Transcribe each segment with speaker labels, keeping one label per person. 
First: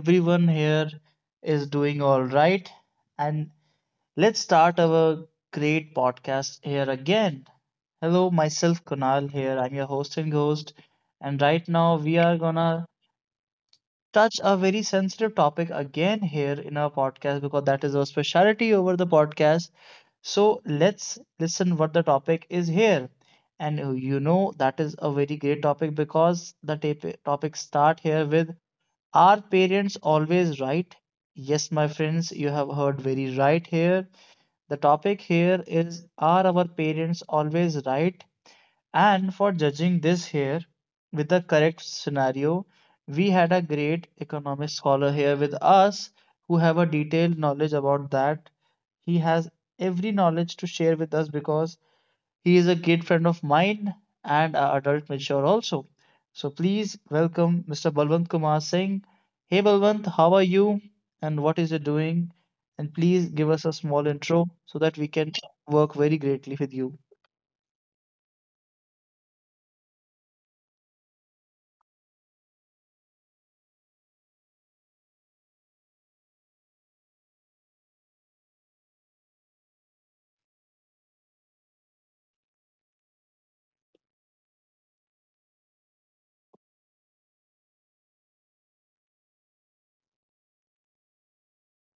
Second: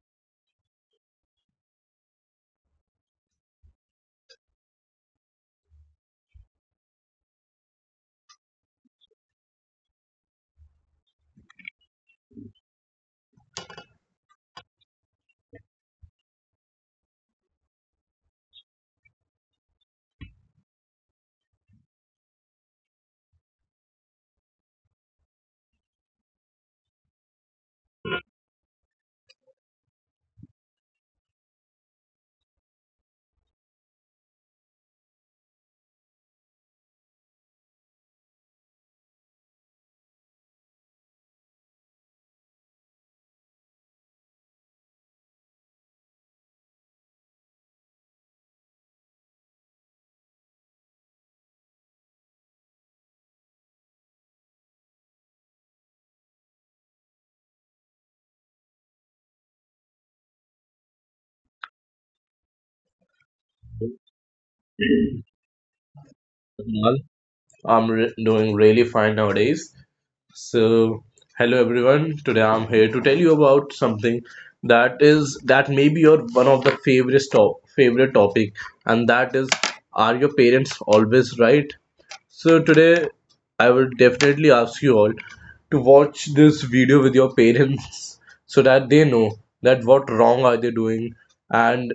Speaker 1: everyone here is doing all right. And let's start our great podcast here again. Hello, myself Kunal here. I'm your host and host. And right now we are gonna touch a very sensitive topic again here in our podcast because that is our specialty over the podcast. So let's listen what the topic is here. And you know that is a very great topic because the topic start here with are parents always right? Yes, my friends, you have heard very right here. The topic here is are our parents always right? And for judging this here with the correct scenario, we had a great economics scholar here with us who have a detailed knowledge about that. He has every knowledge to share with us because he is a great friend of mine and a adult mature also. So please welcome Mr. Balwant Kumar Singh. Hey Balwant, how are you and what is you doing? And please give us a small intro so that we can work very greatly with you.
Speaker 2: Kunal. I'm doing really fine nowadays. So, Hello everyone. Today I'm here to tell you about something that may be your one of the favorite top favorite topic, and that is, are your parents always right? So today, I will definitely ask you all to watch this video with your parents so that they know that what wrong are they doing and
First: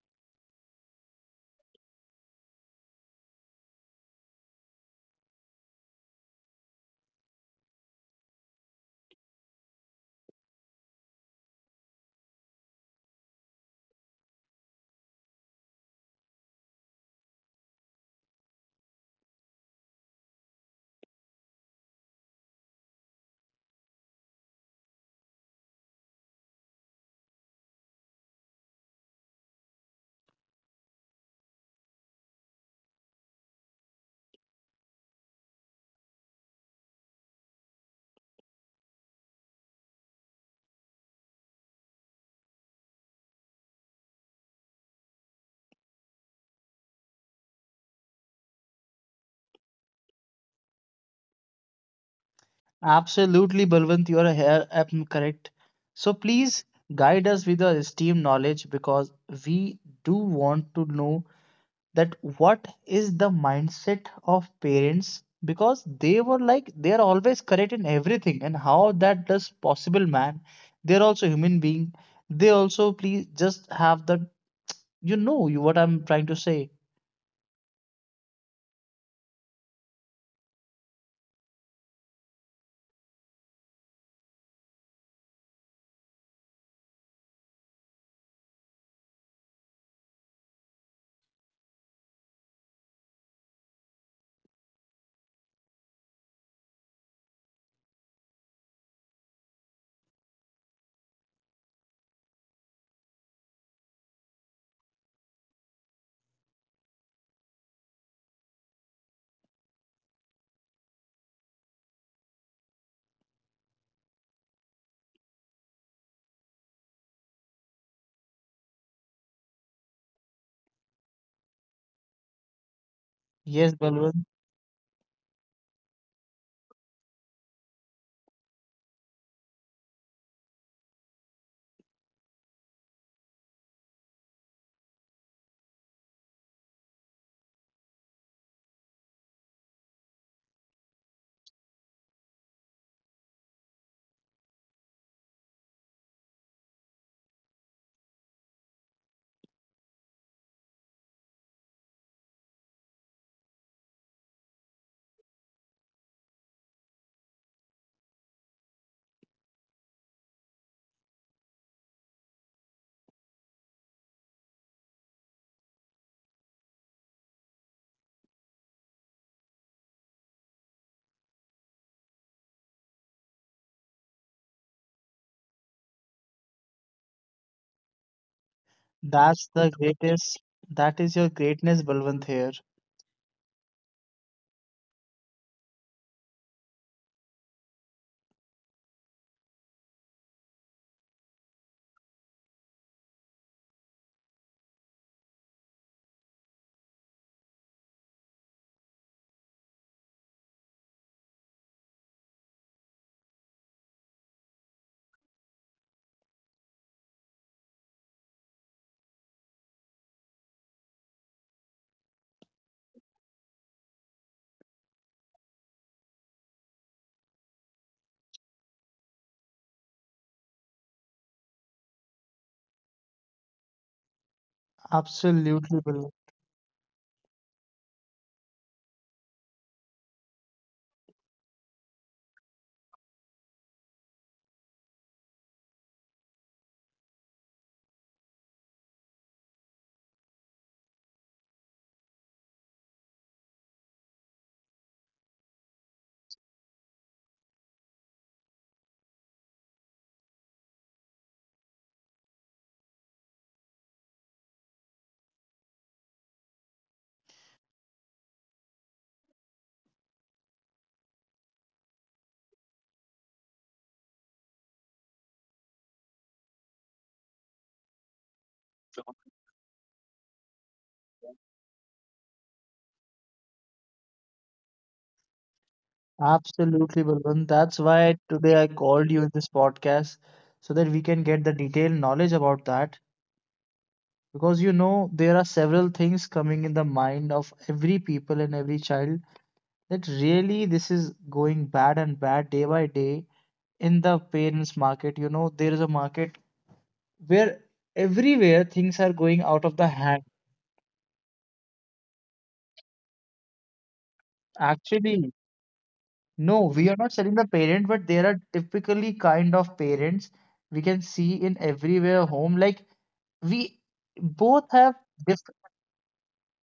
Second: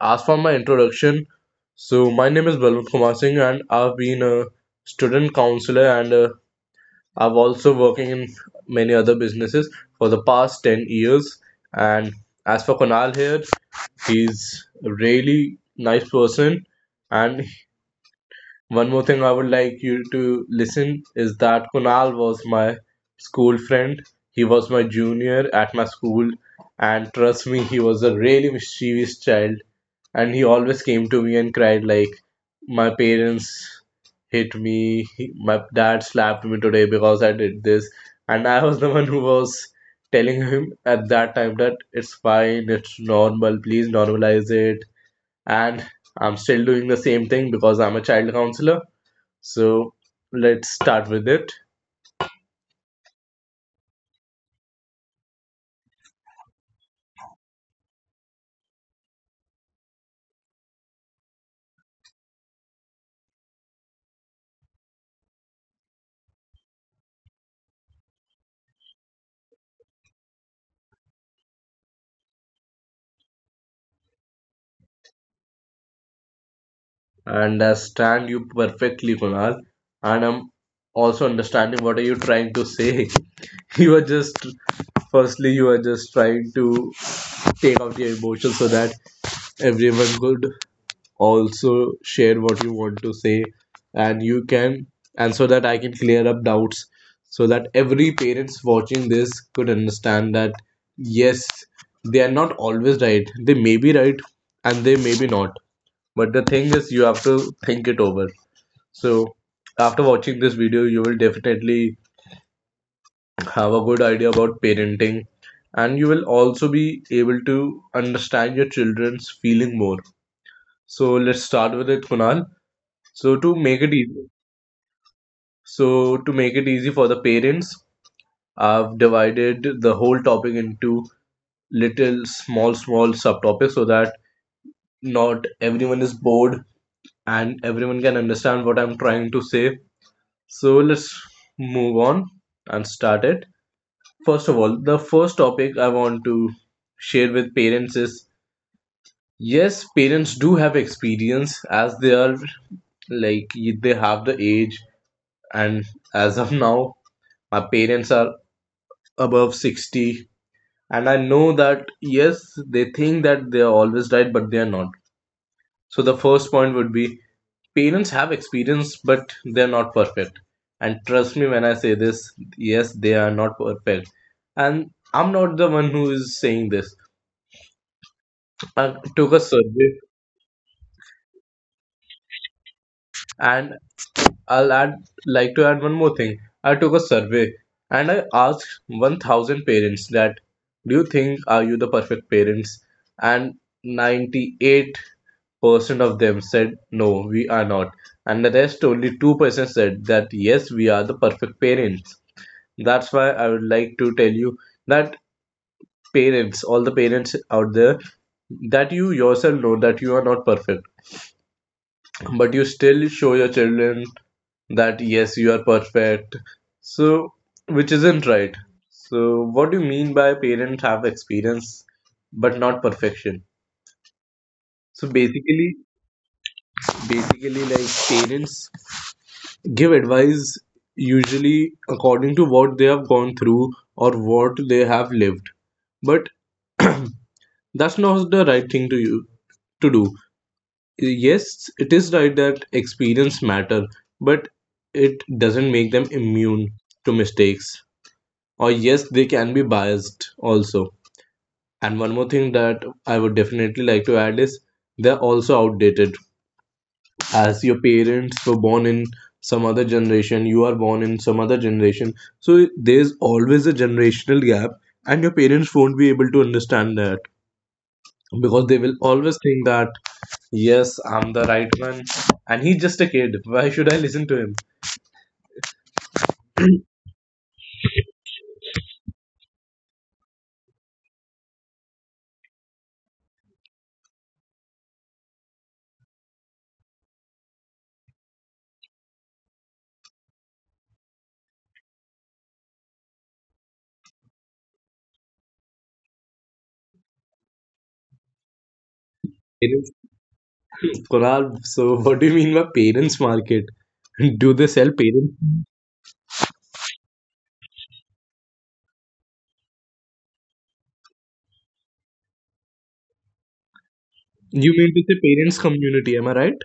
Speaker 2: as for my introduction, so my name is Balwant Kumar Singh, and I've been a student counselor, and I've also working in many other businesses for the past 10 years. And as for Kunal here, he's a really nice person, and one more thing I would like you to listen is that Kunal was my school friend. He was my junior at my school, and trust me, he was a really mischievous child. And he always came to me and cried like, "My parents hit me. My dad slapped me today because I did this." And I was the one who was telling him at that time that it's fine, it's normal. Please normalize it. And I'm still doing the same thing because I'm a child counselor, so let's start with it.
Speaker 1: Absolutely, Balwant, you are here, correct. So please guide us with your esteemed knowledge because we do want to know that what is the mindset of parents because they were like they are always correct in everything and how that does possible, man. They're also human being. They also please just have the you know you what I'm trying to say.
Speaker 2: And I stand you perfectly, Kunal. And I'm also understanding what are you trying to say. you are just firstly you are just trying to take out your emotions so that everyone could also share what you want to say, and you can and so that I can clear up doubts so that every parents watching this could understand that yes, they are not always right, they may be right, and they may be not. But the thing is, you have to think it over. So, after watching this video, you will definitely have a good idea about parenting, and you will also be able to understand your children's feeling more. So, let's start with it, Kunal. So, to
Speaker 1: Yes,
Speaker 2: make it
Speaker 1: Balwant.
Speaker 2: easy, so to make it easy for the parents, I've divided the whole topic into little small, small subtopics so that not everyone is bored and everyone can understand what I'm trying to say. So let's move on and start it. First of all, the first topic I want to share with parents is yes, parents do have experience as they are, like, they have the age, and as of now, my parents are above 60, and I know that yes, they think that they are always right, but they are not. So the first point would be: parents have experience, but they're not perfect. And trust me when I say this, yes, they are not perfect. And I'm not the one who is saying this. I took a
Speaker 1: That's the
Speaker 2: survey,
Speaker 1: greatest. That is your greatness, Balwant here.
Speaker 2: and I'll add like to add one more thing. I took a survey and I asked 1,000 parents that, do you think are you the perfect parents? And 98% of them said no, we are not, and the rest, only 2% said that yes, we are the perfect parents. That's why I would like to tell you that parents, all the parents out there, that you yourself know that you are not perfect, but you still show your children that yes, you are perfect. So, which isn't right. So, what do you mean by parents have experience but not perfection? So basically,
Speaker 1: Absolutely, Balwant.
Speaker 2: basically, like parents give advice usually according to what they have gone through or what they have lived. But that's not the right thing to you to do Yes, it is right that experience matter, but it doesn't make them immune to mistakes, or yes, they can be biased also. And one more thing that I would definitely like to add is they're also outdated. As your parents were born in some other generation, you are born in some other generation, so there's always a generational gap, and your parents won't be able to understand that because they will always think that yes, I'm the right one. And he's just a kid. Why should I listen to him?
Speaker 1: Absolutely, Balwant. That's why today I called you in this podcast so that we can get the detailed knowledge about that. Because you know, there are several things coming in the mind of every people and every child that really this is going bad and bad day by day in the parents market, you know there is a market where everywhere things are going out of the
Speaker 2: Parents,
Speaker 1: hand.
Speaker 2: Kunal, so what do you mean by parents market? Do they sell
Speaker 1: Actually,
Speaker 2: parents?
Speaker 1: no, we are not selling the parent, but there are typically kind of parents we can see in everywhere home. Like we both
Speaker 2: You mean
Speaker 1: have
Speaker 2: to say
Speaker 1: different,
Speaker 2: parents community, am I right?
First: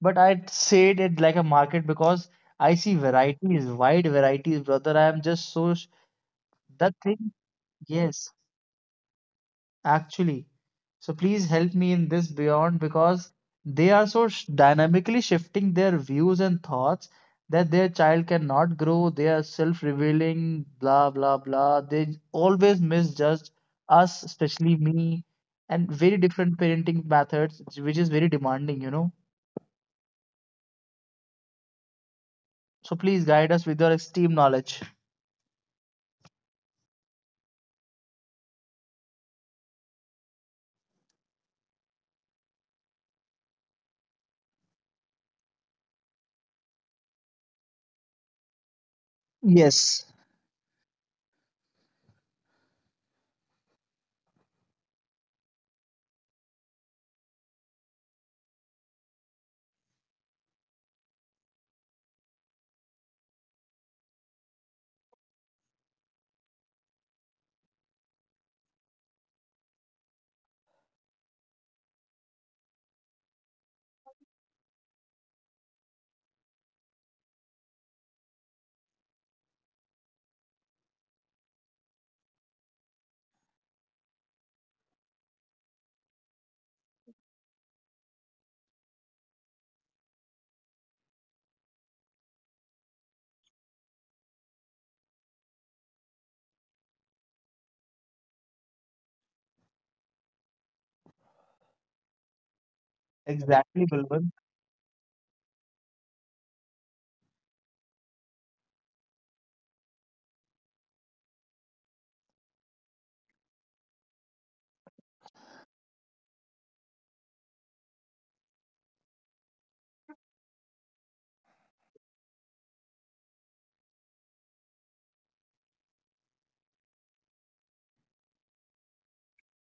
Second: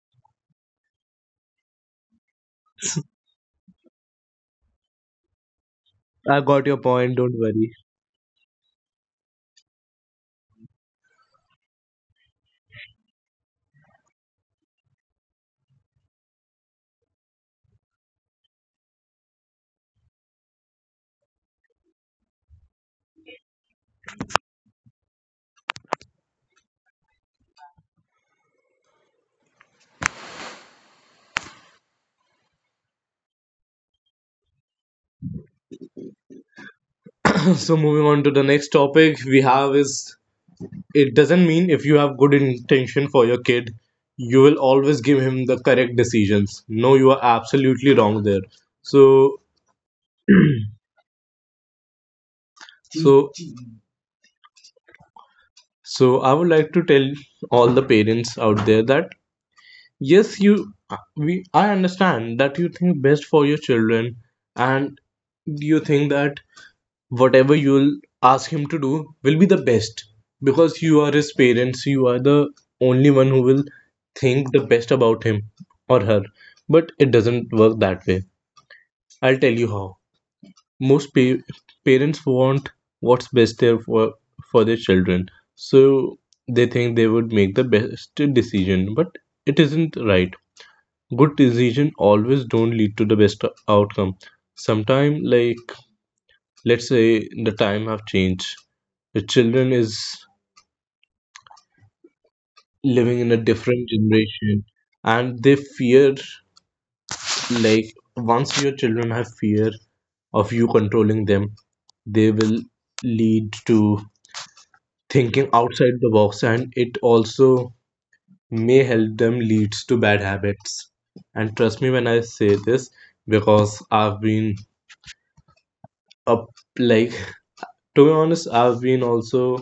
Speaker 1: but I'd say it like a market because I see varieties, wide varieties, brother. I am just so
Speaker 2: I got your
Speaker 1: that
Speaker 2: point,
Speaker 1: thing.
Speaker 2: don't worry.
Speaker 1: Yes. Actually, so please help me in this beyond because they are so dynamically shifting their views and thoughts that their child cannot grow, they are self-revealing, blah blah blah. They always misjudge us, especially me, and very different parenting methods, which is very demanding, you know. So please guide us with your esteemed knowledge.
Speaker 2: So moving on to the next topic we have is it doesn't mean if you have good intention for your kid, you will always give him the correct decisions. No, you are absolutely wrong there. So
Speaker 1: Yes,
Speaker 2: so so I would like to tell all the parents out there that yes, you we I understand that you think best for your children, and you think that whatever you'll ask him to do will be the best because you are his parents, you are the only one who will think the best about him or her, but it doesn't work that way. I'll tell you how. most pa- Parents want what's best there for their children, so they think they would make the best decision, but it isn't right. Good decision always don't lead to the best outcome. Sometime, like, let's say the time have changed, the children is living in a
Speaker 1: exactly,
Speaker 2: different
Speaker 1: Bilwal.
Speaker 2: generation, and they fear, like, once your children have fear of you controlling them, they will lead to thinking outside the box, and it also may help them leads to bad habits. And trust me when I say this, because I've been up like to be honest, I've been also,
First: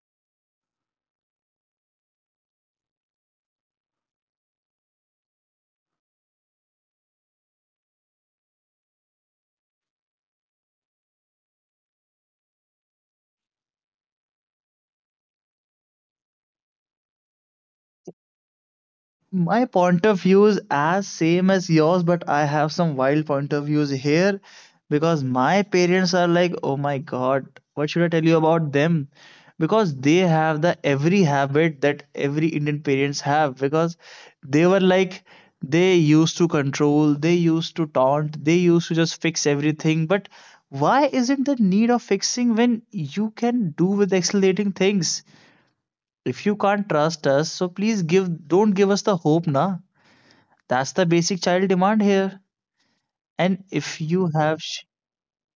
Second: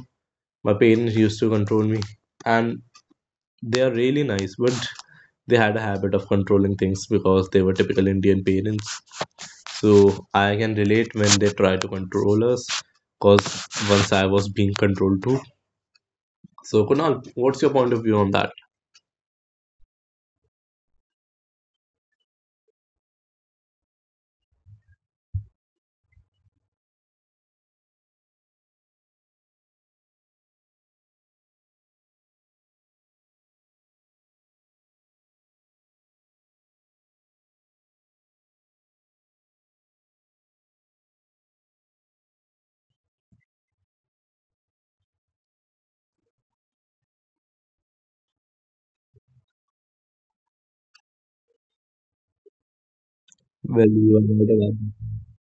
Speaker 2: my parents used to control me, and they are really nice, but they had a habit of controlling things because they were typical Indian parents. So I can relate when they try to control us, because once I was being controlled too. So, Kunal, what's your point of view on that?
Speaker 1: My point of views as same as yours, but I have some wild point of views here because my parents are like, oh my God, what should I tell you about them? Because they have the every habit that every Indian parents have because they were like they used to control, they used to taunt, they used to just fix everything. But why isn't the need of fixing when you can do with accelerating things? If you can't trust us, so please give don't give us the hope, na. That's the basic child demand here. And
Speaker 2: Well,
Speaker 1: if
Speaker 2: you are
Speaker 1: you
Speaker 2: right
Speaker 1: have
Speaker 2: about that.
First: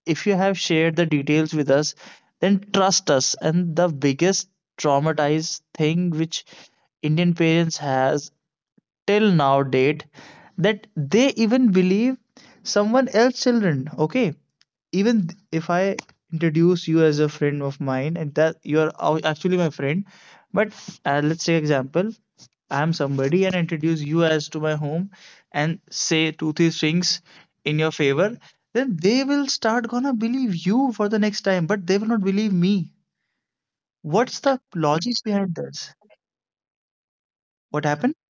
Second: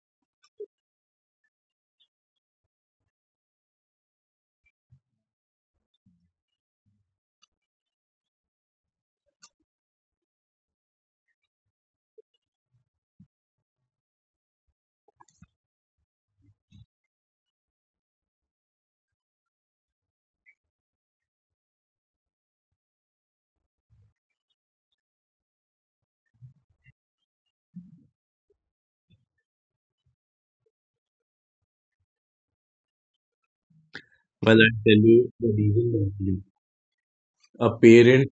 Speaker 1: if you have shared the details with us, then trust us. And the biggest traumatized thing which Indian parents has till now date that they even believe someone else children, okay, even if I introduce you as a friend of mine and that you are actually my friend, but let's say example I am somebody and introduce you as to my home and say two three things in your favor, then they will start gonna believe you for the next time but they will not believe me. What's
Speaker 2: Well,
Speaker 1: the
Speaker 2: I'll tell
Speaker 1: logic
Speaker 2: you the
Speaker 1: behind
Speaker 2: reason
Speaker 1: this?
Speaker 2: why. A
Speaker 1: What happened?
Speaker 2: parent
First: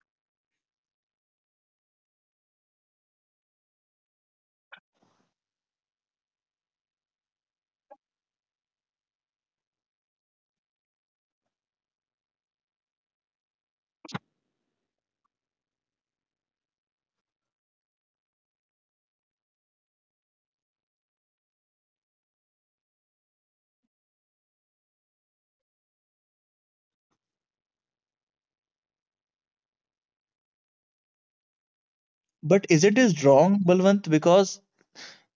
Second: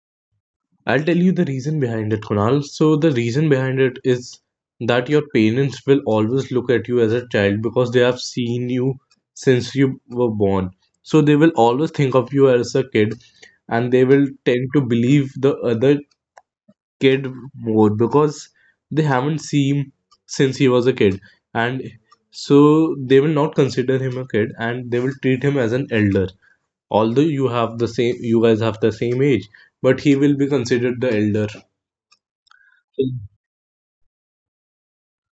Speaker 2: I'll tell you the reason behind it, Kunal. So, the reason behind it is that your parents will always look at you as a child because they have seen you since you were born. So, they will always think of you as a kid, and they will tend to believe the other kid more because they haven't seen him since he was a kid. And so, they will not consider him a kid and they will treat him as an elder. Although you have the same, you guys have the same age, but he will be considered the elder.
Speaker 1: But is it is wrong, Balwant, because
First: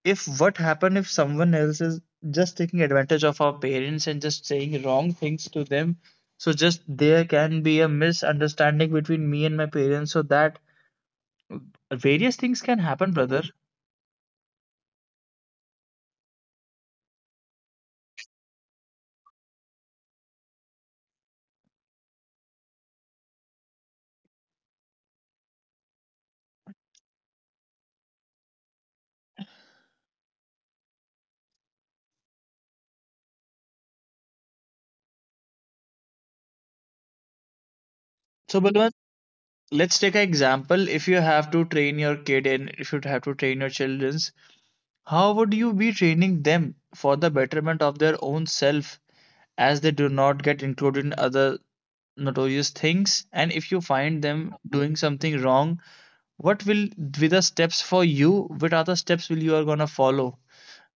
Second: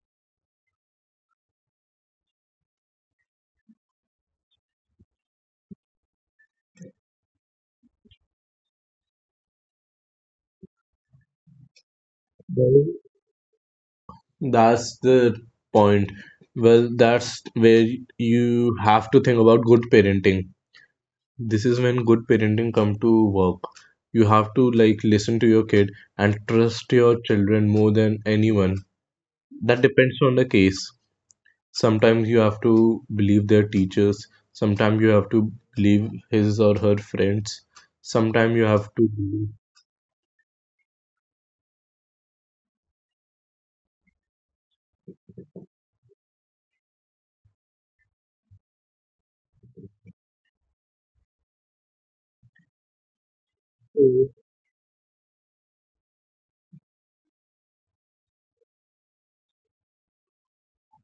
Speaker 1: if what happened if someone else is just taking advantage of our parents and just saying wrong things to them, so just there can be a misunderstanding between me and my parents so that various things can
Speaker 2: Well,
Speaker 1: happen, brother.
Speaker 2: that's the point. Well, that's where you have to think about good parenting. This is when good parenting come to work. You have to, like, listen to your kid and trust your children more than anyone. That depends on the case. Sometimes you have to believe their teachers. Sometimes you have to believe his or her friends. Sometimes
Speaker 1: So
Speaker 2: you have
Speaker 1: Balwant,
Speaker 2: to
Speaker 1: let's take an example if you have to train your kid and if you have to train your children's, how would you be training them for the betterment of their own self as they do not get included in other notorious things? And if you find them doing something wrong, what will be the steps for you? What are the steps will you are gonna follow?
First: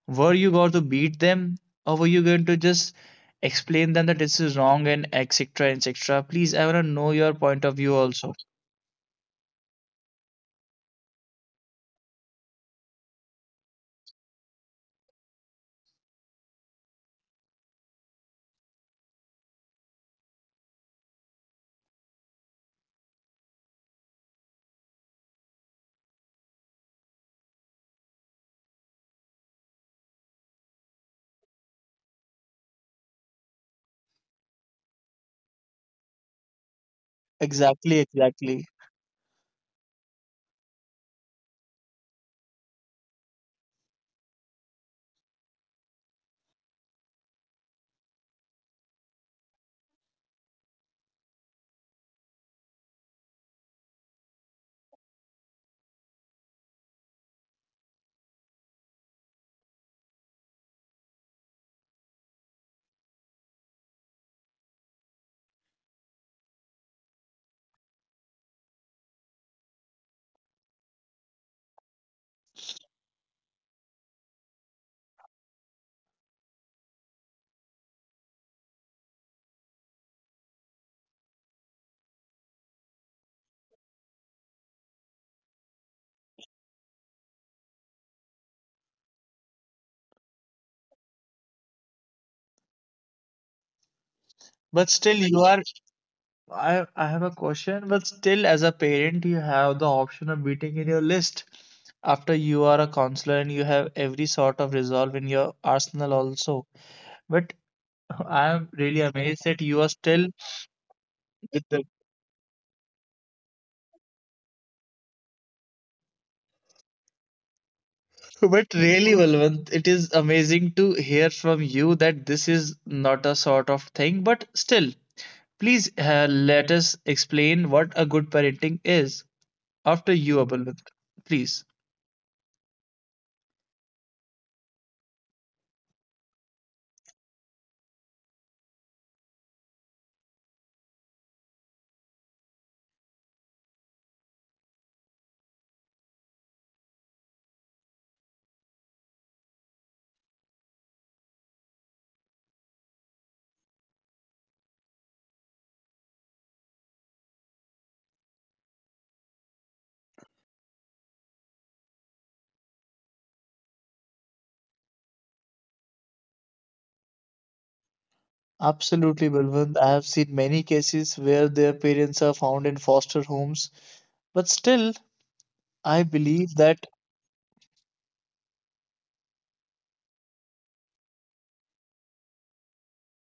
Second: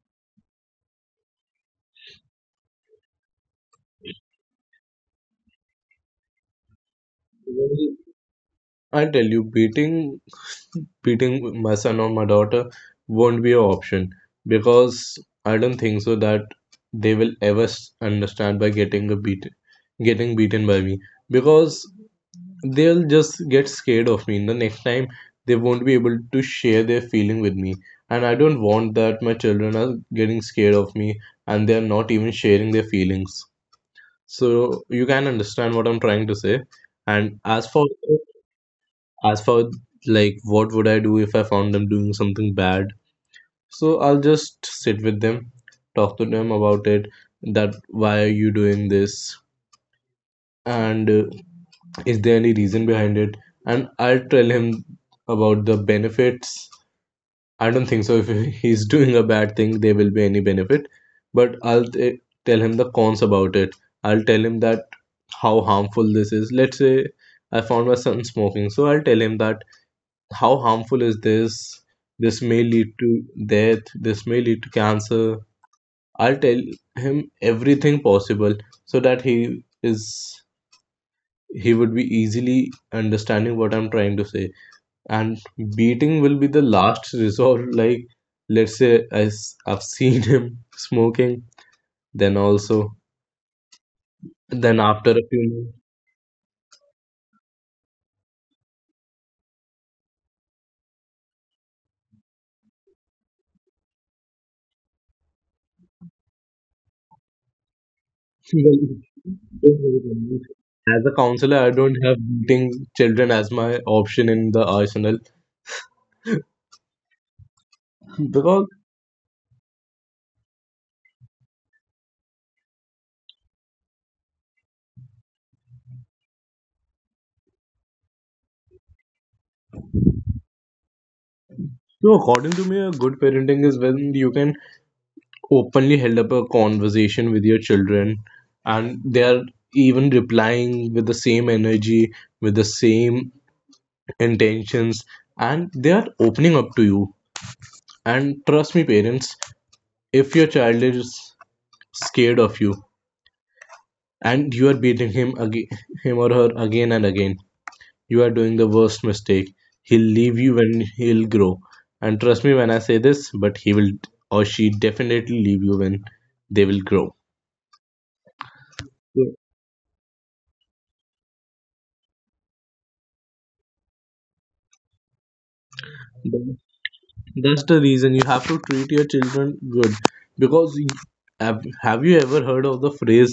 Speaker 1: Were you going to beat them or were you going to just explain them that this is wrong and etc etc? Please, I want to know your point of view
Speaker 2: believe
Speaker 1: also.
Speaker 2: I tell you, beating beating my son or my daughter won't be an option because I don't think so that they will ever understand by getting a beat, getting beaten by me, because they'll just get scared of me. The next time they won't be able to share their feeling with me, and I don't want that my children are getting scared of me and they're not even sharing their feelings. So you can understand what I'm trying to say. And as for
Speaker 1: Exactly, exactly.
Speaker 2: as for like what would I do if I found them doing something bad? So I'll just sit with them, talk to them about it. That why are you doing this? And is there any reason behind it? And I'll tell him about the benefits. I don't think so. If he's doing a bad thing, there will be any benefit. But I'll tell him the cons about it. I'll tell him that how harmful this is. Let's say I found my son smoking, so I'll tell him that how harmful is this, this may lead to death, this may lead to cancer. I'll tell him everything possible so that he would be easily understanding what I'm trying to say. And beating will be the last resort. Like, let's say I've seen him smoking, then also, then
Speaker 1: But
Speaker 2: after
Speaker 1: still
Speaker 2: a
Speaker 1: you
Speaker 2: few
Speaker 1: are,
Speaker 2: months
Speaker 1: I have a question. But still as a parent you have the option of beating in your list, after you are a counselor and you have every sort of resolve in your arsenal also. But I am really amazed that you are still
Speaker 2: as a counselor, I
Speaker 1: with.
Speaker 2: don't have beating children as my option in the arsenal. Because,
Speaker 1: But really, Balwant, it is amazing to hear from you that this is not a sort of thing. But still, please let us explain what a good parenting is after you, Balwant. Please.
Speaker 2: so according to me, a good parenting is when you can openly held up a conversation with your children and they are even replying with the same energy, with the same intentions, and they are opening up to you. And trust me, parents, if your child is scared of you and you are beating him again, him or her again and again, you are doing the worst mistake. He'll leave you when he'll grow. And trust me when I say this, but he will or she definitely leave you when they will grow.
Speaker 1: Absolutely,
Speaker 2: So,
Speaker 1: Balwant. I have seen many cases where their parents are found in foster homes. But still, I believe
Speaker 2: tha-
Speaker 1: that
Speaker 2: that's the reason you have to treat your children good. Because you- have you ever heard of the phrase,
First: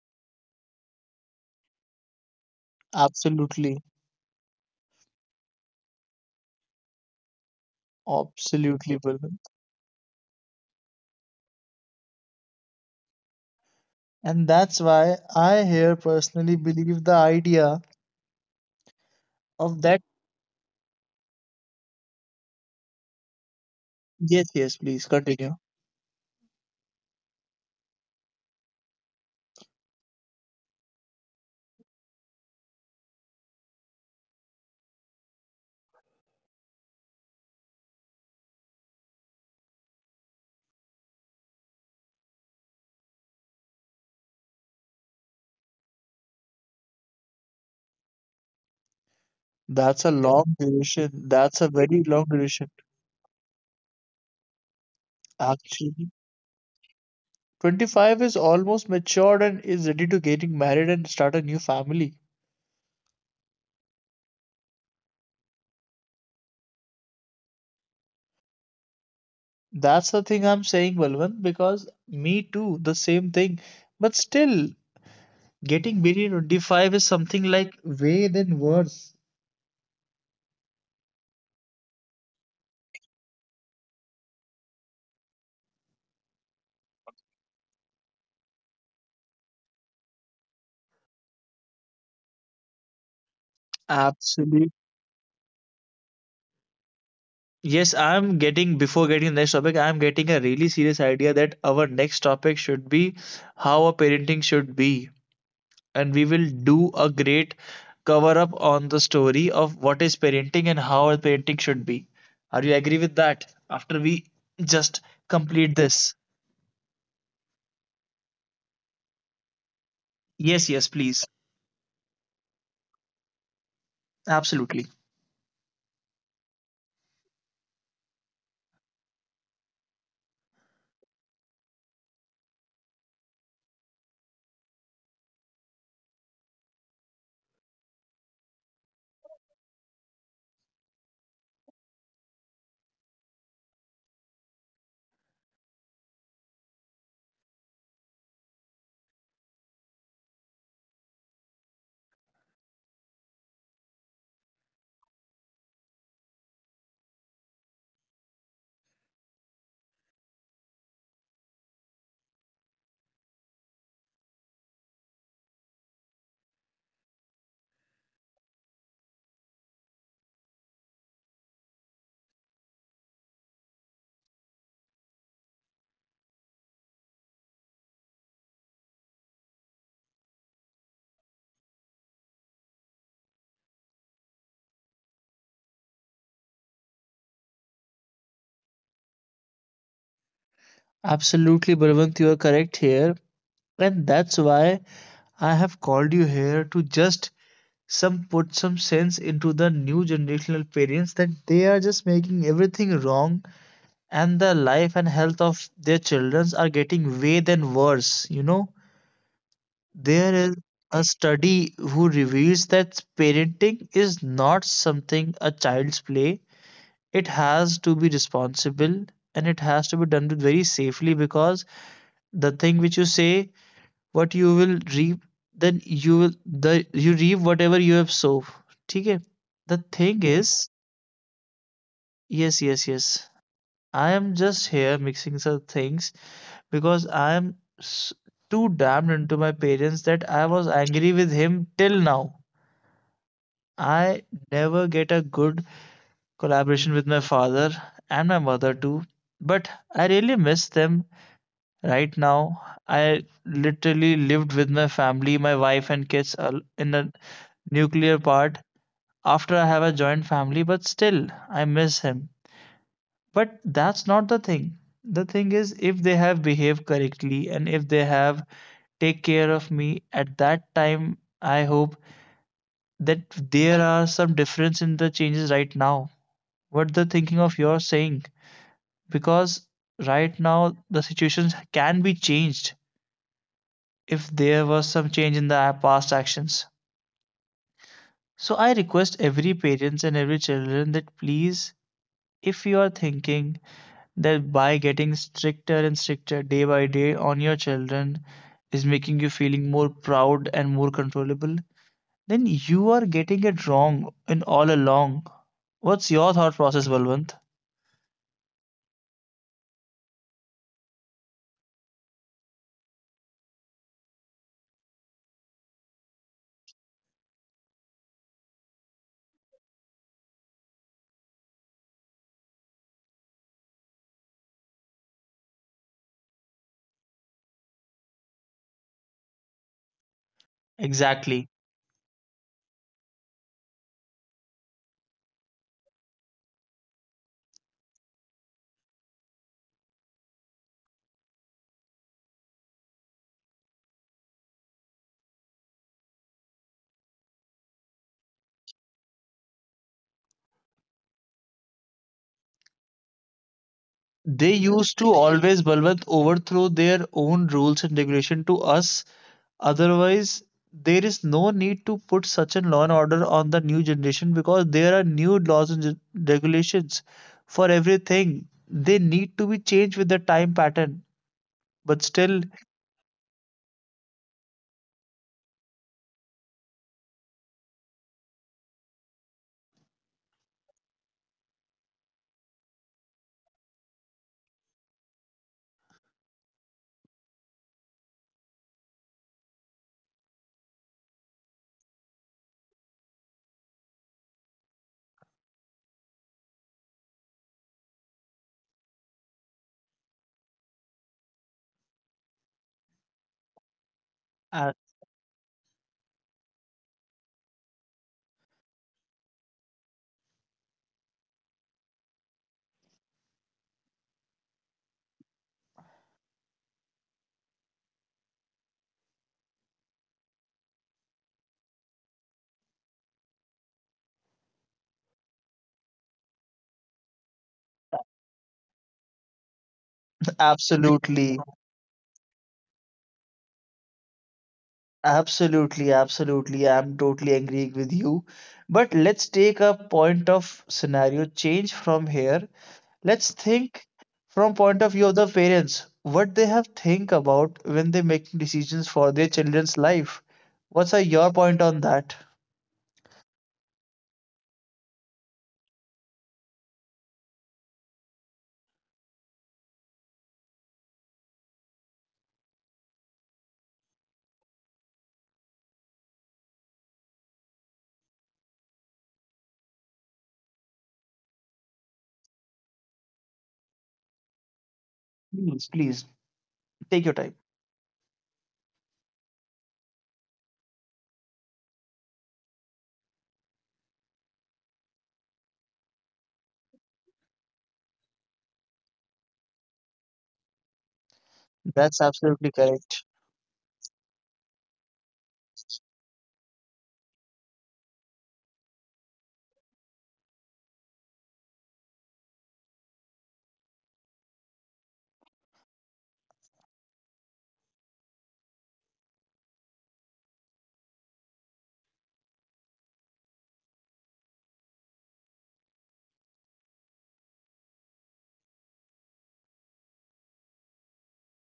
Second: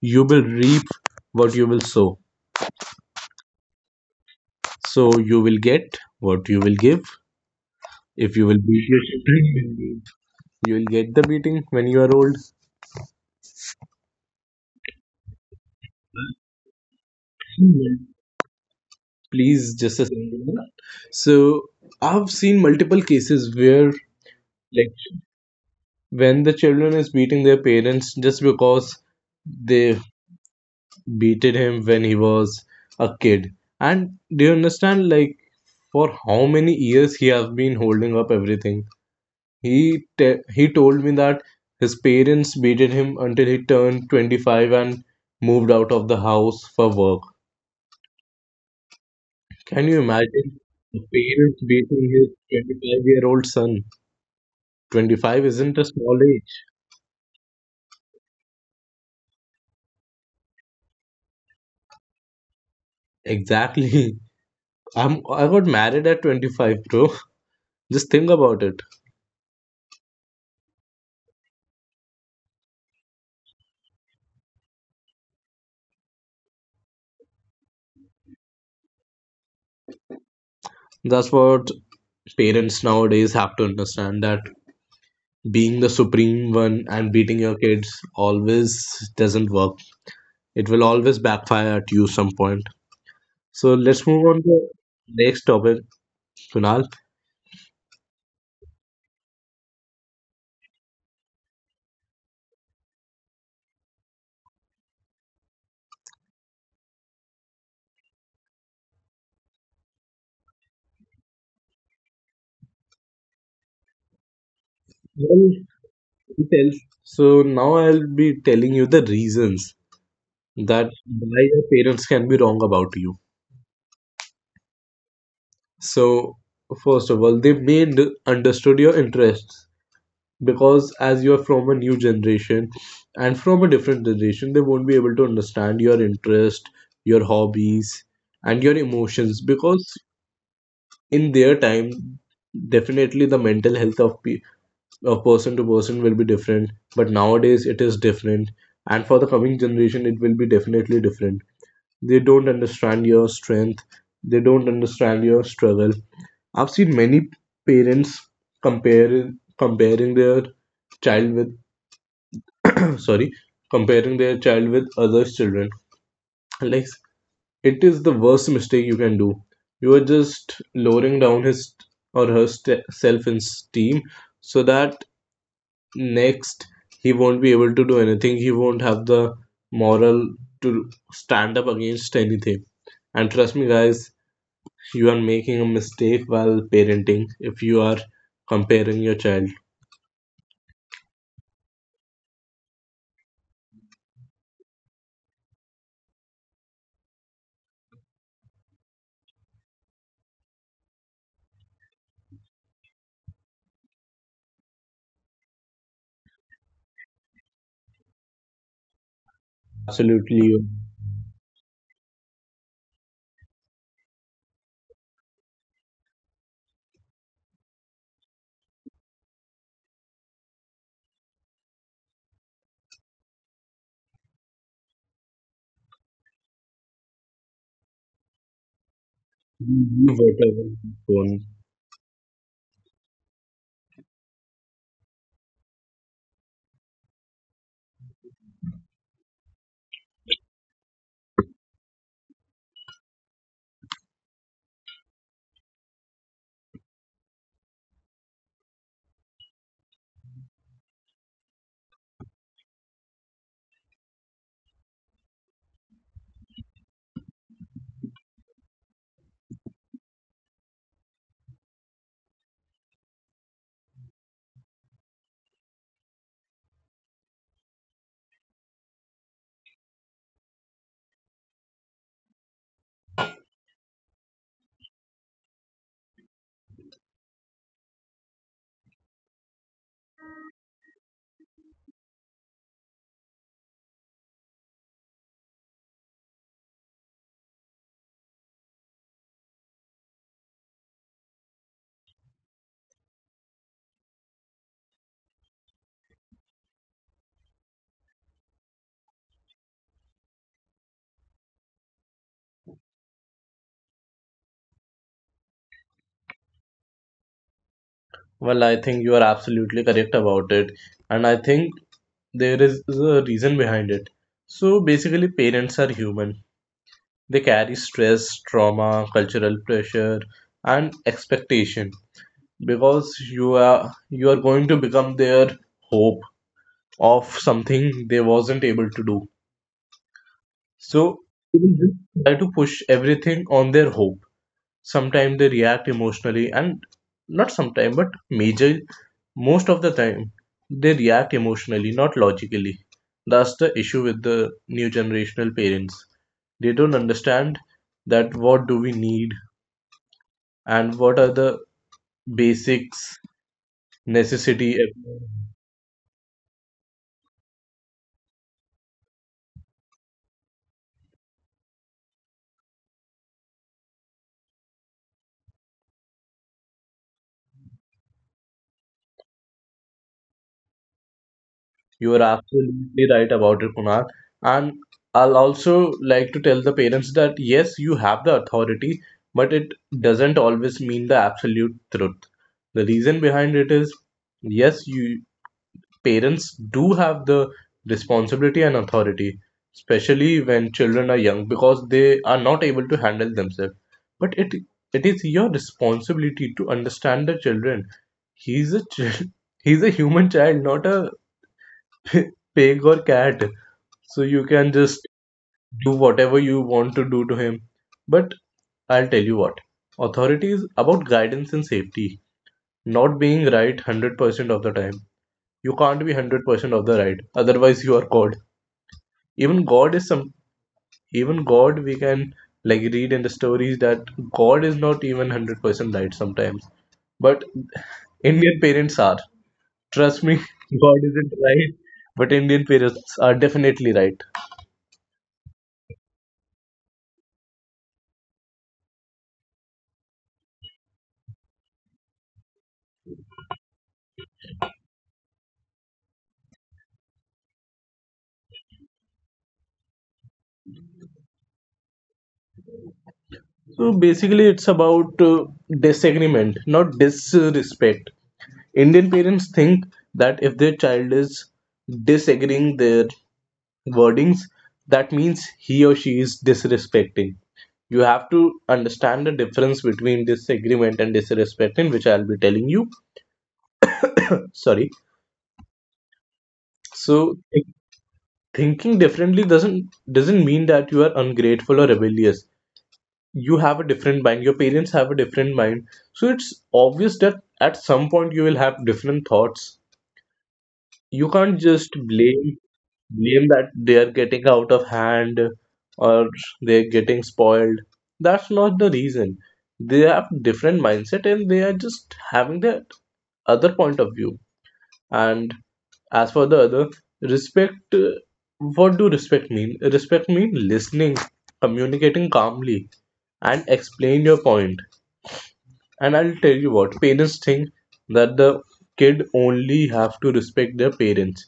Speaker 2: you will reap what you will sow?
Speaker 1: absolutely,
Speaker 2: So you will get what you will give. If you will beat
Speaker 1: absolutely,
Speaker 2: your
Speaker 1: Balwant.
Speaker 2: children, you will get the beating when you are old.
Speaker 1: And that's why I here personally believe the idea
Speaker 2: Please
Speaker 1: of
Speaker 2: just
Speaker 1: that.
Speaker 2: a second. So I've seen multiple cases where
Speaker 1: Yes, yes,
Speaker 2: like
Speaker 1: please continue.
Speaker 2: when the children is beating their parents just because they beated him when he was a kid. And do you understand, like, for how many years he has been holding up everything? He told me that his parents beated him until he turned 25 and moved out of the house for work. Can you
Speaker 1: That's a long
Speaker 2: imagine the
Speaker 1: duration. That's
Speaker 2: parents
Speaker 1: a very
Speaker 2: beating
Speaker 1: long
Speaker 2: his
Speaker 1: duration.
Speaker 2: 25-year-old son? 25 isn't a
Speaker 1: Actually,
Speaker 2: small age.
Speaker 1: 25 is almost matured and is ready to getting married and start a new family.
Speaker 2: Exactly. I got married at 25, bro. Just think about it.
Speaker 1: That's the thing I'm saying, Balwant, because me too, the same thing. But still, getting married at 25 is something like way then worse.
Speaker 2: That's what parents nowadays have to understand, that being the supreme one and beating your kids always doesn't work. It will always backfire at you some point. So let's move on to
Speaker 1: Absolutely.
Speaker 2: next topic, Kunal.
Speaker 1: Yes, I'm getting, before getting the next topic, I'm getting a really serious idea that our next topic should be how a parenting should be. And we will do a great cover up on the story of what is parenting and how our parenting should be. Are you agree with that? After we just
Speaker 2: Well,
Speaker 1: complete this.
Speaker 2: tell. So now I'll be telling you the reasons
Speaker 1: Yes, yes,
Speaker 2: that
Speaker 1: please.
Speaker 2: why your parents can be wrong about you.
Speaker 1: Absolutely.
Speaker 2: So, first of all, they may understood your interests because as you are from a new generation and from a different generation, they won't be able to understand your interest, your hobbies, and your emotions because in their time, definitely the mental health of of person to person will be different. But nowadays, it is different, and for the coming generation, it will be definitely different. They don't understand your strength. They don't understand your struggle. I've seen many parents comparing their child with sorry, comparing their child with other children. Like, it is the worst mistake you can do. You are just lowering down his or her self esteem so that next he won't be able to do anything. He won't have the moral to stand up against anything. And trust me, guys, you are making a mistake while parenting if you are comparing your child.
Speaker 1: Absolutely, Bravant, you are correct here. And that's why I have called you here to just some put some sense into the new generational parents that they are just making everything wrong and the life and health of their children are getting way then worse, you know? There
Speaker 2: Absolutely,
Speaker 1: is
Speaker 2: you
Speaker 1: a study who reveals that parenting is not something a child's play. It has to be responsible and it has to be done with very safely because the thing which you say, what you will reap, then you will the you reap whatever you have sown. Okay. The
Speaker 2: you
Speaker 1: thing, yeah,
Speaker 2: better
Speaker 1: is,
Speaker 2: phone.
Speaker 1: yes, yes, yes. I am just here mixing some things because I am too damned into my parents that I was angry with him till now. I never get a good collaboration with my father and my mother too, but I really miss them right now. I literally lived with my family, my wife and kids in a nuclear part after I have a joint family, but still I miss him. But that's not the thing. The thing is if they have behaved correctly and if they have take care of me at that time, I hope that there are some difference in the changes right now what they're thinking of your saying, because right now the situations can be changed if there was some change in the past actions. So I request every parents and every children that please, if you are thinking that by getting stricter and stricter day by day on your children is making you feeling more proud and more controllable, then you are getting it wrong in all along. What's your thought process, Balwant?
Speaker 2: Well, I think you are absolutely correct about it, and I think there is a reason behind it. So basically, parents are human. They carry stress, trauma, cultural pressure, and expectation because you are you are going to become their hope of something they wasn't able to do. So
Speaker 1: Exactly.
Speaker 2: try to push everything on their hope. Sometimes they react emotionally, and not sometimes, but major, most of the time, they react emotionally, not logically. That's the issue with the new generational parents. They don't understand that what do we need and what are the basics
Speaker 1: They
Speaker 2: necessity.
Speaker 1: used to always, Balwant, overthrow their own rules and regulation to us. Otherwise, there is no need to put such a law and order on the new generation because there are new laws and regulations for everything. They need to be changed with the time pattern. But
Speaker 2: You are
Speaker 1: still,
Speaker 2: absolutely right about it, Kunal. And I'll also like to tell the parents that yes, you have the authority, but it doesn't always mean the absolute truth. The reason behind it is yes, you parents do have the responsibility and authority, especially when children are young, because they are not able to handle themselves. But it is your responsibility to understand the children. He's a chil- he's a human child, not a p- pig or cat. So you
Speaker 1: Uh,
Speaker 2: can just do whatever you want to do to him. But I'll tell you what, authority is about guidance and safety, not being right 100% of the time. You can't be 100% of the right, otherwise you are caught. Even god is some, even god we can, like, read in the stories that god is not even 100% right sometimes. But Indian parents are, trust me, god isn't
Speaker 1: absolutely.
Speaker 2: right, but Indian parents are definitely right.
Speaker 1: Absolutely, absolutely. I'm totally agreeing with you. But let's take a point of scenario change from here. Let's think from point of view of the parents, what they have think about when they make decisions for their children's life. What's your point on that?
Speaker 2: So basically it's about disagreement, not disrespect. Indian parents think that if their child is disagreeing their wordings, that means he or she is disrespecting. You have to understand the difference between disagreement and disrespecting, which I'll be telling you. Sorry.
Speaker 1: Please, please take your time.
Speaker 2: So thinking differently doesn't mean that you are ungrateful or rebellious. You have a different mind. Your parents have a different mind. So it's obvious that at some point you will have different thoughts. You can't just
Speaker 1: That's absolutely correct.
Speaker 2: blame that they're getting out of hand or they're getting spoiled. That's not the reason. They have different mindset and they are just having that other point of view. And as for the other, respect. What do respect mean? Respect mean listening, communicating calmly, and explain your point. And I'll tell you what parents think, that the kid only have to respect their parents.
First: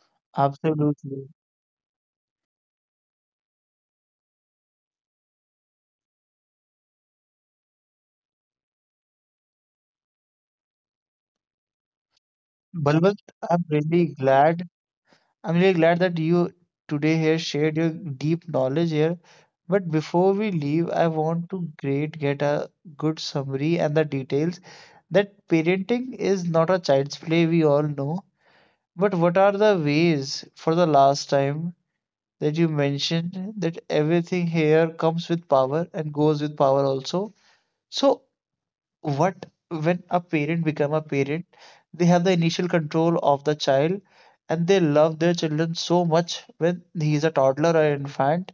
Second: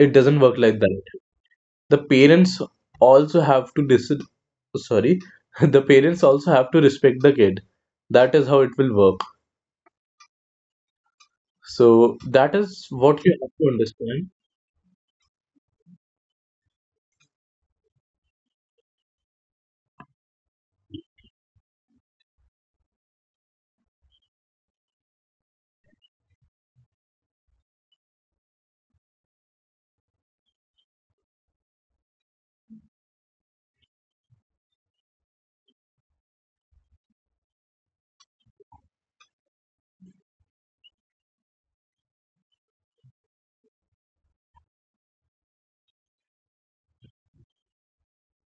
Speaker 2: It doesn't work like that.
Speaker 1: Absolutely.
Speaker 2: The parents also have to dis. Sorry. The parents also have to respect the kid. That is how it will work. So that is
Speaker 1: Balwant,
Speaker 2: what you have
Speaker 1: I'm
Speaker 2: to
Speaker 1: really
Speaker 2: understand.
Speaker 1: glad, I'm really glad that you today here shared your deep knowledge here. But before we leave, I want to great get a good summary and the details that parenting is not a child's play, we all know. But what are the ways for the last time that you mentioned that everything here comes with power and goes with power also? So what when a parent become a parent, they have the initial control of the child and they love their children so much when he is a toddler or infant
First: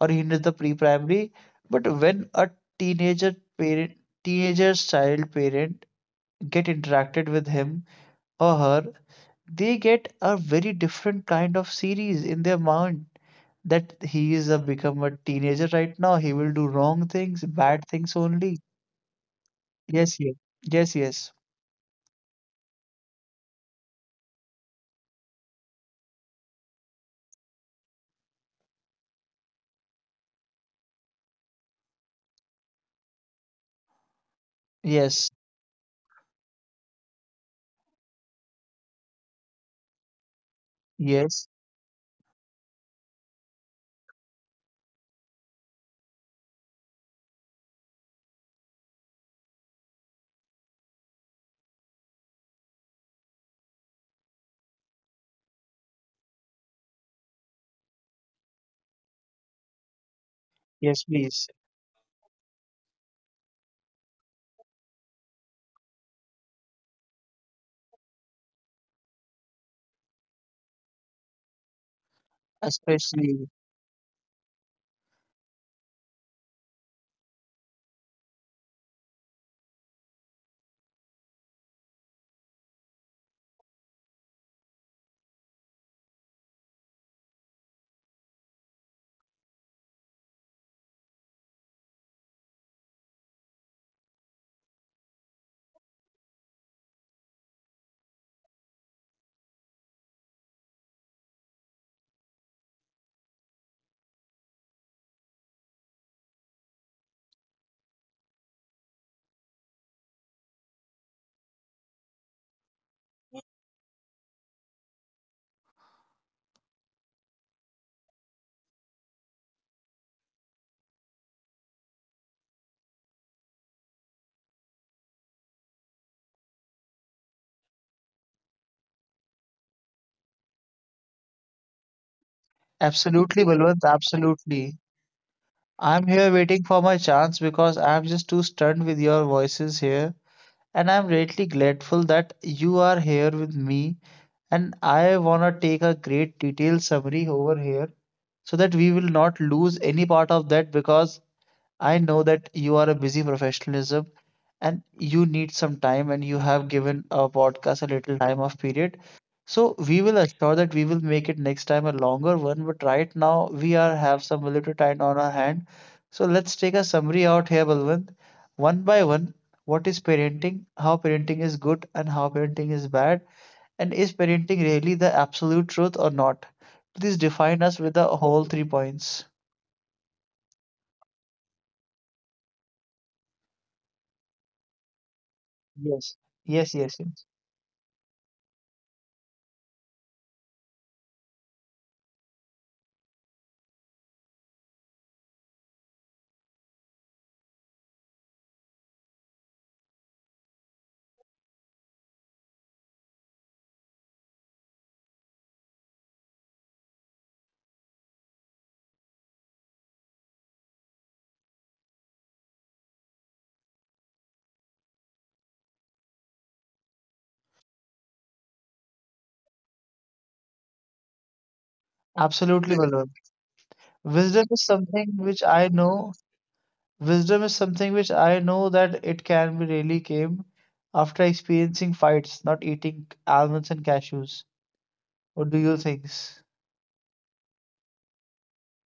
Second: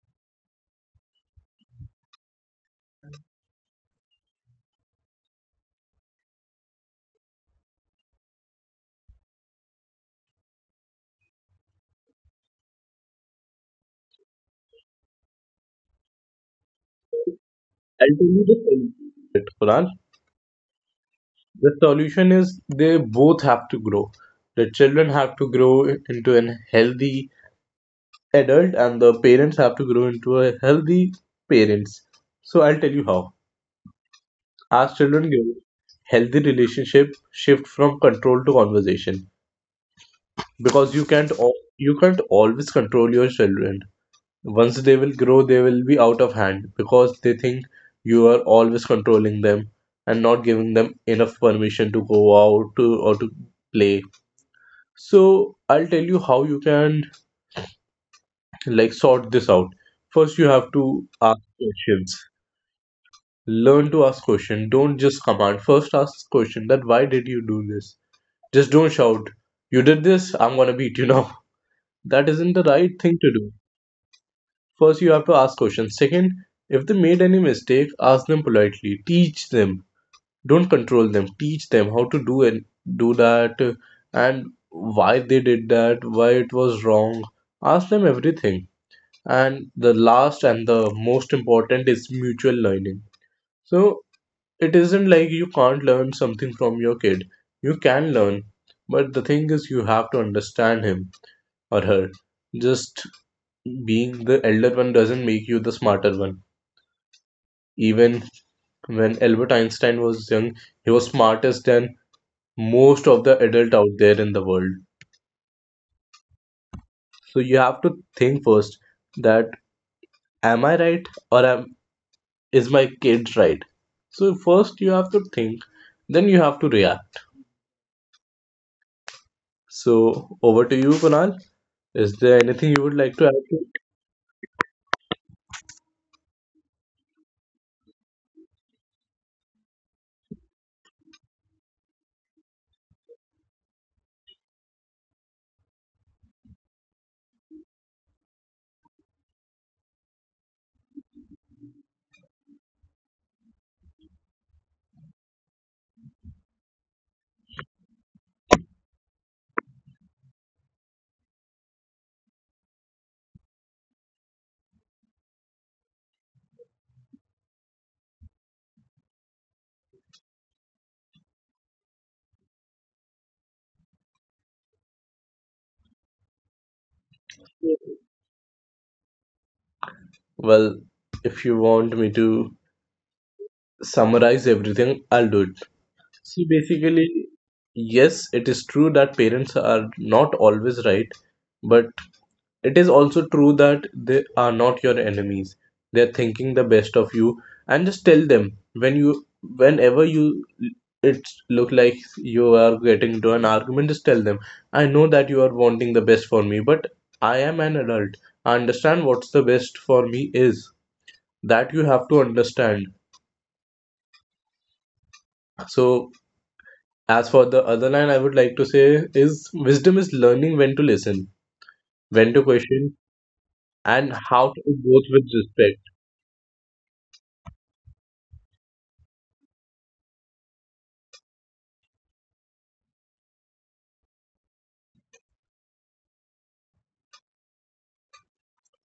Speaker 1: or he is the pre-primary. But when a teenager parent, teenager's child parent get interacted with him or her, they get a very different kind of series in their mind that he is a become a teenager right now, he will do wrong things, bad things
Speaker 2: I'll tell you the
Speaker 1: only.
Speaker 2: solution to it, Kunal.
Speaker 1: Yes, yes, yes, yes,
Speaker 2: The solution is they both have to grow. The children have to grow into an healthy adult, and the parents have to grow into a healthy parents. So I'll tell you how. As
Speaker 1: yes.
Speaker 2: children grow, healthy relationship shift from control to conversation, because
Speaker 1: Yes,
Speaker 2: you can't always control your children. Once they will grow they will be out of hand because they think you are always controlling them and not giving them enough permission to go out to or to play. So I'll tell you how you can, like, sort this out. First you have
Speaker 1: yes,
Speaker 2: to ask
Speaker 1: please.
Speaker 2: questions. Learn to ask questions. Don't just command. First ask question that why did you do this. Just don't shout, you did this, I'm gonna beat you now. That isn't the right thing to do.
Speaker 1: Especially,
Speaker 2: First, you have to ask questions. Second, if they made any mistake, ask them politely. Teach them. Don't control them. Teach them how to do and do that, and why they did that, why it was wrong. Ask them everything. And the last and the most important is mutual learning. So it isn't like you can't learn something from your kid. You can learn, but the thing is, you have to understand him or her. Just being the elder one doesn't make you the smarter one. Even when Albert Einstein was young, he was smarter than most of the adult out there in the world. So you have to think first that am I right or am is my kid right? So first you have to think, then you have to react. So over to you, Kunal. Is there anything you would like to
Speaker 1: absolutely,
Speaker 2: add to?
Speaker 1: Balwant, absolutely. I'm here waiting for my chance because I'm just too stunned with your voices here. And I'm greatly grateful that you are here with me. And I want to take a great detailed summary over here so that we will not lose any part of that because I know that you are a busy professionalism and you need some time and you have given a podcast a little time off period. So we will assure that we will make it next time a longer one, but right now we are have some little time on our hand. So let's take a summary out here, Balwant. One by one, what is parenting, how parenting is good and how parenting is bad, and is parenting really the absolute truth or not? Please define us with the whole three points.
Speaker 2: Well, if you want me to summarize everything, I'll do it.
Speaker 1: Yes.
Speaker 2: See,
Speaker 1: Yes, yes.
Speaker 2: basically, yes, it is true that parents are not always right, but it is also true that they are not your enemies. They are thinking the best of you, and just tell them whenever it look like you are getting into an argument. Just tell them, I know that you are wanting the best for me, but I am an adult. I understand what's the best for me is. That you have to understand. So, as for the other line, I would like to say is wisdom is learning when to listen, when to
Speaker 1: Absolutely,
Speaker 2: question,
Speaker 1: Balwant.
Speaker 2: and
Speaker 1: Wisdom
Speaker 2: how to
Speaker 1: is
Speaker 2: do both
Speaker 1: something
Speaker 2: with
Speaker 1: which I
Speaker 2: respect.
Speaker 1: know. Wisdom is something which I know that it can be really came after experiencing fights, not eating almonds and cashews. What do you think?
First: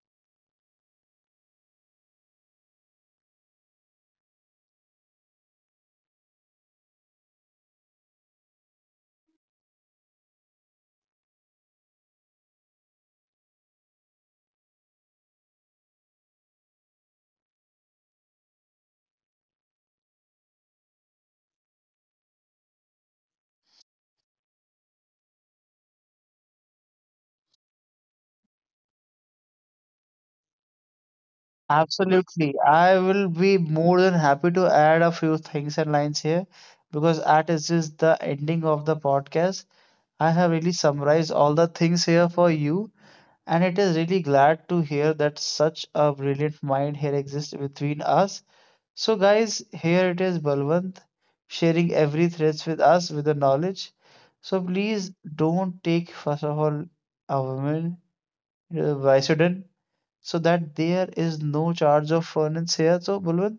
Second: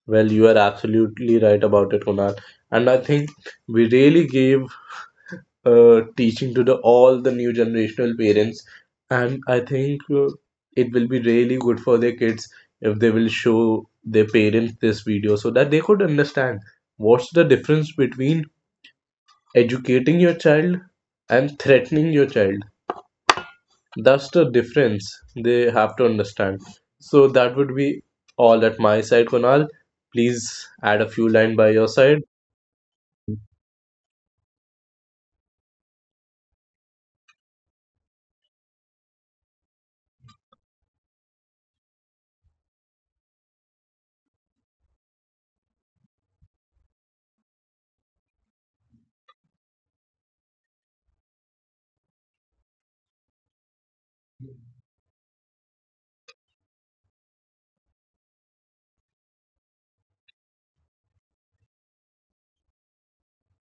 Speaker 2: Well, you are absolutely right about it, Kunal. And I think we really gave teaching to the all the new generational parents, and I think it will be really good for their kids if they will show their parents this video so that they could understand what's the difference between educating your child and threatening your child. That's the difference they have to understand. So that would be all at my side, Kunal. Please add a few line by your side.
Speaker 1: Absolutely. I will be more than happy to add a few things and lines here because that is just the ending of the podcast. I have really summarized all the things here for you, and it is really glad to hear that such a brilliant mind here exists between us. So, guys, here it is Balwant sharing every threads with us with the knowledge. So, please don't take, first of all, a woman Vicodin so that there is no charge of furnace here. So, Balwant,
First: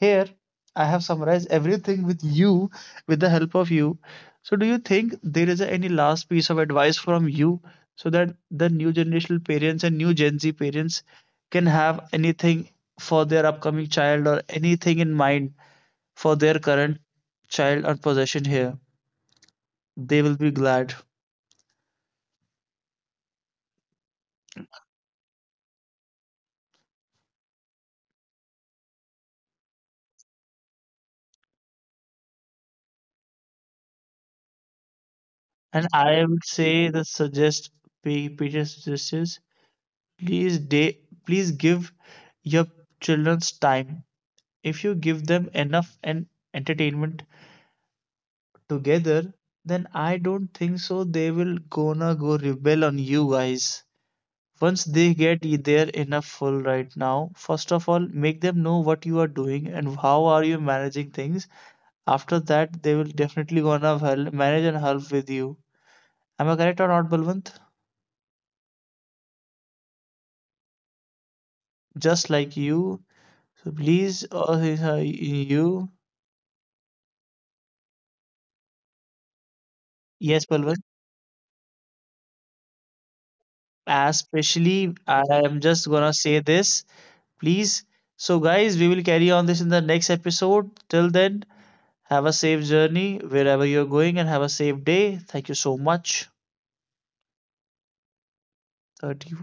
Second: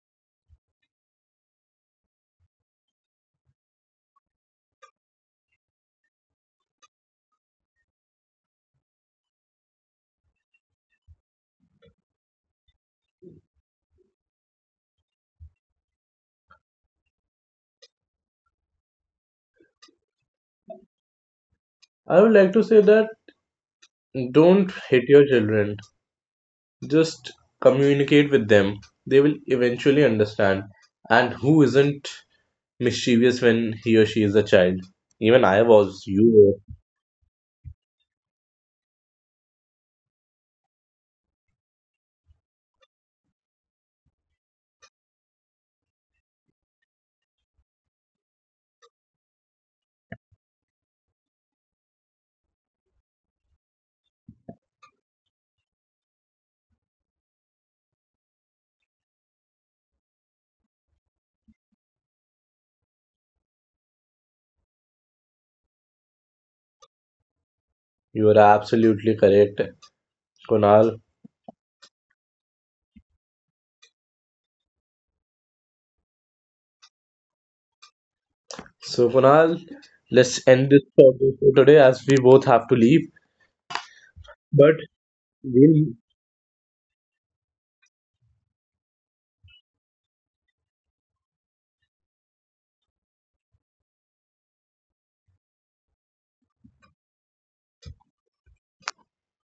Speaker 1: here I have summarized everything with you, with the help of you. So, do you think there is any last piece of advice from you so that the new generational parents and new Gen Z parents can have anything for their upcoming child or anything in mind? For their current child or possession here. They will be glad.
Speaker 2: I would like to say that don't hit your children. Just communicate with them. They will eventually understand. And who isn't mischievous when he or she is a child? Even I
Speaker 1: And
Speaker 2: was.
Speaker 1: I
Speaker 2: You
Speaker 1: would
Speaker 2: were.
Speaker 1: say the suggest Peter suggests please day, please give your children's time. If you give them enough and entertainment together, then I don't think so they will gonna go rebel on you guys. Once they get their enough full right now, first of all, make them know what you are doing and how are you managing things. After that, they will definitely gonna help, manage and help with you. Am I correct or not, Balwant?
Speaker 2: You are absolutely correct, Kunal.
Speaker 1: Just like you. So please, you.
Speaker 2: So, Kunal, let's
Speaker 1: Yes,
Speaker 2: end this
Speaker 1: Balwant.
Speaker 2: podcast for today as we both have to leave. But
Speaker 1: Especially, I am just
Speaker 2: we'll
Speaker 1: gonna say this. Please. So, guys, we will carry on this in the next episode. Till then, have a safe journey wherever you're going and have a safe day. Thank you so much. 30.